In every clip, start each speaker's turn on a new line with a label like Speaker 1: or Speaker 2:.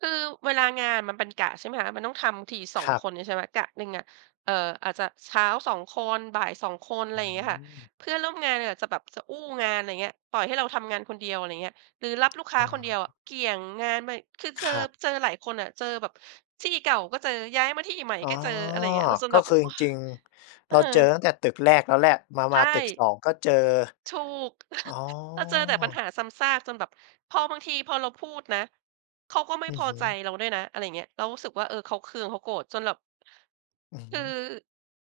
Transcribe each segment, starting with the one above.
Speaker 1: คือ เวลางานมันเป็นกะ ใช่ไหมคะ มันต้องทำที สอ
Speaker 2: ค
Speaker 1: ง
Speaker 2: รั
Speaker 1: ค
Speaker 2: บ
Speaker 1: นนี่ ใช่ไหม กะหนึ่งอะ เอ่อ อาจจะเช้า 2 คน บ่าย 2 คน อะไ
Speaker 2: อ
Speaker 1: ร
Speaker 2: ือ
Speaker 1: เ
Speaker 2: ฮ
Speaker 1: งี้ยค่ะ
Speaker 2: ึ
Speaker 1: เพื่อนร่วมงานเลยอาจจะแบบจะอู้งาน ไรเงี้ย ปล่อยให้เราทำงานคนเดียว อะไรเงี้ย หรือรับลูกค้
Speaker 2: อ
Speaker 1: าคนเดีย
Speaker 2: า
Speaker 1: วอะ เกี่ยงงานมั่ง คือเจ
Speaker 2: ค
Speaker 1: อ
Speaker 2: รับ
Speaker 1: เจอหลายคนอะ เจอแบบ ที่เก่าก็เจอ ย้ายมาที่ใหม่
Speaker 2: อ๋อ
Speaker 1: ก็เจอ อะไรอย่างเงี้ย แล้วจน
Speaker 2: ก
Speaker 1: แ
Speaker 2: ็
Speaker 1: บบ
Speaker 2: ค
Speaker 1: โ
Speaker 2: ือจ
Speaker 1: อ๊ย
Speaker 2: ริง ๆ
Speaker 1: เอ
Speaker 2: เร
Speaker 1: อ
Speaker 2: าเจอตั้งแต่ตึกแรกแล้วแหละ มา
Speaker 1: ใช
Speaker 2: มาตึก ส
Speaker 1: ่
Speaker 2: อง ก็เจอ
Speaker 1: ถูก
Speaker 2: อ๋อ
Speaker 1: เราเจอแต่ปัญหาซ้ำซากจนแบบ พอบางที พอเราพูดนะ เขาก็ไม่
Speaker 2: อื
Speaker 1: พ
Speaker 2: อ
Speaker 1: อ
Speaker 2: ฮ
Speaker 1: ใจ
Speaker 2: ึ
Speaker 1: เราด้วยนะ อะไรอย่างเงี้ย เรารู้สึกว่า เออ เขาเคือง เขาโกรธ จนแบบ
Speaker 2: อือ
Speaker 1: ค
Speaker 2: ฮึ
Speaker 1: ือ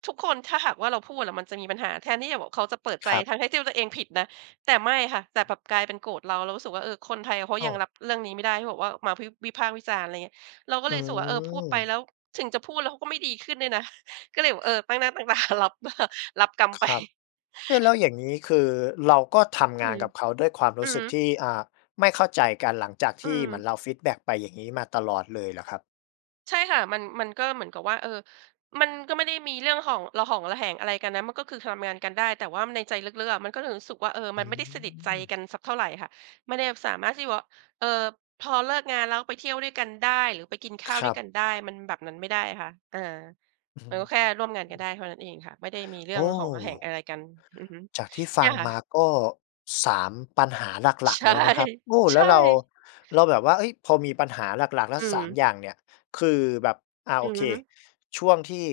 Speaker 1: ทุกคน ถ้าหากว่า เราพูดอะมันจะมีปัญหา แทนที่จะแบบ เขาจะเปิดใ
Speaker 2: ค
Speaker 1: จ
Speaker 2: รับ
Speaker 1: ทั้ง ๆ ที่ตัวเองผิดนะ แต่ไม่ค่ะ แต่แบบกลายเป็นโกรธเรา เรารู้สึกว่า เออ คนไทยเขา
Speaker 2: อ้
Speaker 1: ย
Speaker 2: า
Speaker 1: ัง
Speaker 2: ว
Speaker 1: รับเรื่องนี้ไม่ได้ ที่บอกว่า มา พิบ วิพากษ์วิจารณ์ อะไรเงี้ย เราก็
Speaker 2: อื
Speaker 1: เลยรู้สึกว่า เออ พูดไป
Speaker 2: ม
Speaker 1: แล้ว ถึงจะพูดแล้วเขาก็ไม่ดีขึ้นด้วยนะ ก็เลยแบบ เออ ตั้งหน้า ตั้งตา รับ รับกรรมไป
Speaker 2: ครับ เอ๊ แล้วอย่างงี้ คือเราก็ทำ
Speaker 1: อ
Speaker 2: ง
Speaker 1: ื
Speaker 2: าน
Speaker 1: ม
Speaker 2: กับเขาด้วยความร
Speaker 1: อื
Speaker 2: ู้
Speaker 1: อ
Speaker 2: ส
Speaker 1: ฮ
Speaker 2: ึ
Speaker 1: ึ
Speaker 2: กที่ อ่า ไม่เข้าใจกัน หลังจากท
Speaker 1: อื
Speaker 2: ี่เ
Speaker 1: ม
Speaker 2: หมือนเราฟีดแบ็กไป อย่างงี้ มาตลอดเลยเหรอครับ?
Speaker 1: ใช่ค่ะ มัน มันก็เหมือนกับว่า เออ มันก็ไม่ได้มีเรื่องหอง ระหองระแหงอะไรกันนะ มันก็คือทำงานกันได้ แต่ว่า ม ในใจลึก ๆ อะ มันก็เลย รู้สึกว่า เออ
Speaker 2: อ
Speaker 1: มันไม่ได้สนิทใจ
Speaker 2: ืม
Speaker 1: กันสักเท่าไรค่ะ ไม่ได้แบบสามารถที่ว่า เออ พอเลิกงานแล้วไปเที่ยวด้วยกันได้ หรือไปกินข้า
Speaker 2: ค
Speaker 1: ว
Speaker 2: ร
Speaker 1: ด้
Speaker 2: ั
Speaker 1: วย
Speaker 2: บ
Speaker 1: กันได้ มันแบบนั้นไม่ได้อะค่ะ เออ
Speaker 2: อือ
Speaker 1: มันก็แค่
Speaker 2: ฮ
Speaker 1: ร่วมงานกันได
Speaker 2: ึ
Speaker 1: ้เท่านั้นเองค่ะ ไม่ได้มีเรื่
Speaker 2: โอ
Speaker 1: อง
Speaker 2: ้
Speaker 1: ระหองระแหงอะไรกัน อือฮึ
Speaker 2: จากที่ฟ
Speaker 1: เนี
Speaker 2: ั
Speaker 1: ่
Speaker 2: ง
Speaker 1: ยค่
Speaker 2: มา
Speaker 1: ะ
Speaker 2: ก็ 3 ปัญหาหลั
Speaker 1: ใ
Speaker 2: ก
Speaker 1: ช
Speaker 2: ๆ
Speaker 1: ่
Speaker 2: แล้วนะครับ โอ้
Speaker 1: ใช
Speaker 2: แล้ว
Speaker 1: ่
Speaker 2: เรา เราแบบว่า เอ๊ย พอมีปัญหาหลัก ๆ แล้
Speaker 1: อื
Speaker 2: ว 3
Speaker 1: ม
Speaker 2: อย่างเนี่ย คือแบบ อา
Speaker 1: อ
Speaker 2: โ
Speaker 1: ื
Speaker 2: อ
Speaker 1: อ
Speaker 2: เค
Speaker 1: ฮึ
Speaker 2: ช่วงที่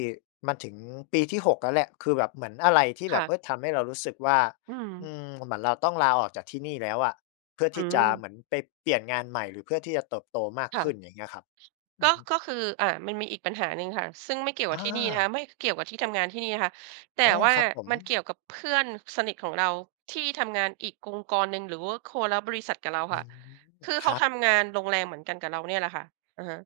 Speaker 2: มาถึงปีที่ 6 แล้วแหละ คือแบบเหมือนอะไรที่แ
Speaker 1: ค
Speaker 2: บ
Speaker 1: ่
Speaker 2: บ เอ
Speaker 1: ะ
Speaker 2: ๊ย ทำเรารู้สึกว่า
Speaker 1: อื
Speaker 2: อื
Speaker 1: ม
Speaker 2: ม เหมือนเราต้องลาออกจากที่นี่แล้วอะ เพื่อ
Speaker 1: อื
Speaker 2: ที่จะเ
Speaker 1: ม
Speaker 2: หมือนไปเปลี่ยนงานใหม่ หรือเพื่อที่จะเติบโตมาก
Speaker 1: ค่
Speaker 2: ขึ้น
Speaker 1: ะ
Speaker 2: อย่างเงี้ยครับ อ
Speaker 1: ก
Speaker 2: ื
Speaker 1: ็
Speaker 2: อฮึ
Speaker 1: ก็คือ อา มันมีอีกปัญหาหนึ่งค่ะ ซึ่งไม่เกี่ยว
Speaker 2: อ
Speaker 1: กับที่นี่นะคะ
Speaker 2: า
Speaker 1: ไม่เกี่ยวกับที่ทำงานที่นี่นะคะ แต่
Speaker 2: อ๋อ
Speaker 1: ว่า
Speaker 2: ครับผ
Speaker 1: มัน
Speaker 2: ม
Speaker 1: เกี่ยวกับเพื่อนสนิทของเราที่ทำงานอีกองค์กรหนึ่ง หรือว่าคนละบริษัทกับเรา
Speaker 2: อื
Speaker 1: ค่ะ
Speaker 2: ม
Speaker 1: คือเ
Speaker 2: ค
Speaker 1: ขา
Speaker 2: รับ
Speaker 1: ทำงานโรงแรมเหมือนกันกับเราเนี่ยแหละค่ะ อะฮะ